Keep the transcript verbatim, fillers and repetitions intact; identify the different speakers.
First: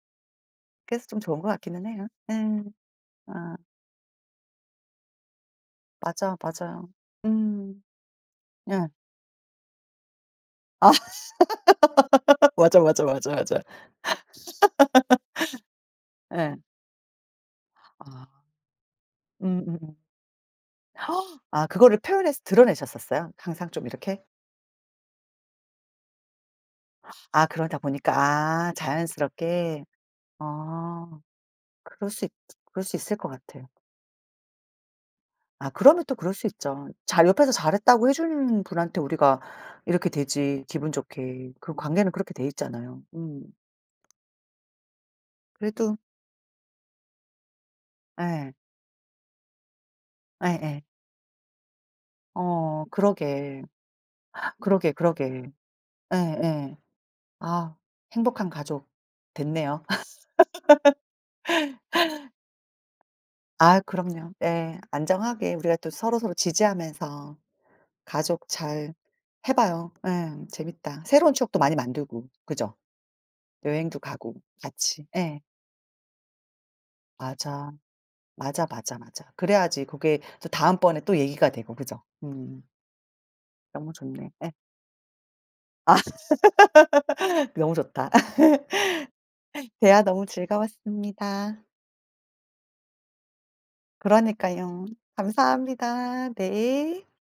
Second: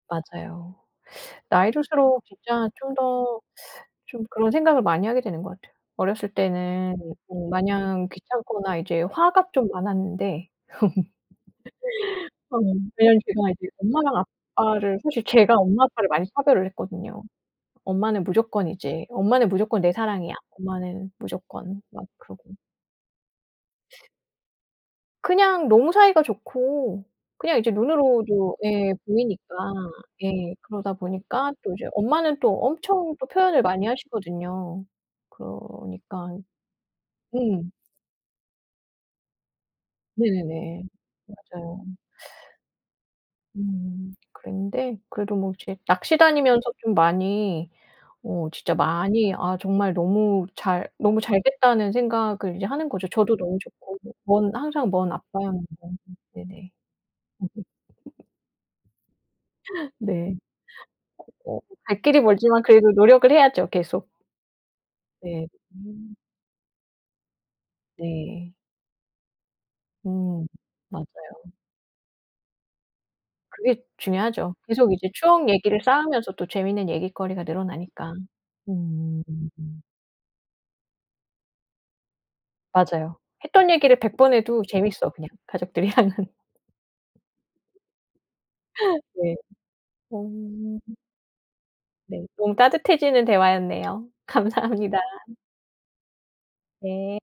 Speaker 1: 맞아요.
Speaker 2: 그래서 좀 좋은 것
Speaker 1: 나이
Speaker 2: 같기는 해요.
Speaker 1: 들수록
Speaker 2: 예.
Speaker 1: 진짜 좀 더
Speaker 2: 아.
Speaker 1: 좀 그런 생각을 많이 하게 되는 것 같아요. 어렸을
Speaker 2: 맞아, 맞아요.
Speaker 1: 때는 어
Speaker 2: 음.
Speaker 1: 마냥 귀찮거나
Speaker 2: 네.
Speaker 1: 이제 화가 좀 많았는데.
Speaker 2: 아
Speaker 1: 어
Speaker 2: 맞아, 맞아,
Speaker 1: 왜냐면
Speaker 2: 맞아,
Speaker 1: 제가
Speaker 2: 맞아.
Speaker 1: 이제 엄마랑 아빠를 사실 제가 엄마 아빠를 많이
Speaker 2: 예.
Speaker 1: 차별을 했거든요. "엄마는
Speaker 2: 아.
Speaker 1: 무조건이지 엄마는 무조건 내
Speaker 2: 음음음.
Speaker 1: 사랑이야 엄마는
Speaker 2: 아
Speaker 1: 무조건."
Speaker 2: 그거를
Speaker 1: 막
Speaker 2: 표현해서
Speaker 1: 그러고.
Speaker 2: 드러내셨었어요 항상 좀 이렇게?
Speaker 1: 그냥 너무 사이가 좋고
Speaker 2: 아
Speaker 1: 그냥 이제
Speaker 2: 그러다 보니까
Speaker 1: 눈으로도
Speaker 2: 아
Speaker 1: 예 보이니까
Speaker 2: 자연스럽게.
Speaker 1: 예 그러다
Speaker 2: 어.
Speaker 1: 보니까 또 이제
Speaker 2: 그럴 수 있
Speaker 1: 엄마는 또
Speaker 2: 그럴 수
Speaker 1: 엄청
Speaker 2: 있을
Speaker 1: 또
Speaker 2: 것
Speaker 1: 표현을
Speaker 2: 같아요.
Speaker 1: 많이 하시거든요.
Speaker 2: 아 그러면 또 그럴
Speaker 1: 그러니까
Speaker 2: 수 있죠. 잘 옆에서
Speaker 1: 음.
Speaker 2: 잘했다고 해 주는 분한테 우리가 이렇게 되지
Speaker 1: 네네네.
Speaker 2: 기분 좋게. 그
Speaker 1: 맞아요.
Speaker 2: 관계는 그렇게 돼 있잖아요. 음.
Speaker 1: 음 그랬는데 그래도 뭐 이제
Speaker 2: 그래도
Speaker 1: 낚시 다니면서 좀 많이 어
Speaker 2: 예.
Speaker 1: 진짜 많이 '아 정말 너무
Speaker 2: 예예.
Speaker 1: 잘 너무 잘 됐다.'는 생각을 이제
Speaker 2: 어
Speaker 1: 하는 거죠. 저도 너무
Speaker 2: 그러게.
Speaker 1: 좋고. 먼, 항상
Speaker 2: 그러게,
Speaker 1: 먼
Speaker 2: 그러게.
Speaker 1: 아빠였는데. 네네.
Speaker 2: 예예. 아 행복한 가족 됐네요.
Speaker 1: 네. [unintelligible] 갈 길이 멀지만 그래도 노력을 해야죠
Speaker 2: 아
Speaker 1: 계속.
Speaker 2: 그럼요. 예.
Speaker 1: 네.
Speaker 2: 안정하게 우리가 또
Speaker 1: 음.
Speaker 2: 서로서로 지지하면서 가족
Speaker 1: 네.
Speaker 2: 잘 해 봐요. 예.
Speaker 1: 음
Speaker 2: 재밌다. 새로운
Speaker 1: 맞아요.
Speaker 2: 추억도 많이 만들고 그죠.
Speaker 1: 그게
Speaker 2: 여행도 가고
Speaker 1: 중요하죠. 계속
Speaker 2: 같이.
Speaker 1: 이제
Speaker 2: 예.
Speaker 1: 추억 얘기를 쌓으면서 또 재밌는 얘깃거리가
Speaker 2: 맞아.
Speaker 1: 늘어나니까.
Speaker 2: 맞아, 맞아, 맞아.
Speaker 1: 음음음.
Speaker 2: 그래야지 그게 또 다음번에 또 얘기가 되고 그죠. 음.
Speaker 1: 맞아요. 했던
Speaker 2: 너무
Speaker 1: 얘기를 백
Speaker 2: 좋네.
Speaker 1: 번
Speaker 2: 예.
Speaker 1: 해도 재밌어 그냥
Speaker 2: 아
Speaker 1: 가족들이랑은.
Speaker 2: 너무 좋다.
Speaker 1: 네.
Speaker 2: 대화 너무
Speaker 1: 어.
Speaker 2: 즐거웠습니다.
Speaker 1: 네. 너무 따뜻해지는 대화였네요.
Speaker 2: 그러니까요.
Speaker 1: 감사합니다.
Speaker 2: 감사합니다. 네.
Speaker 1: 네.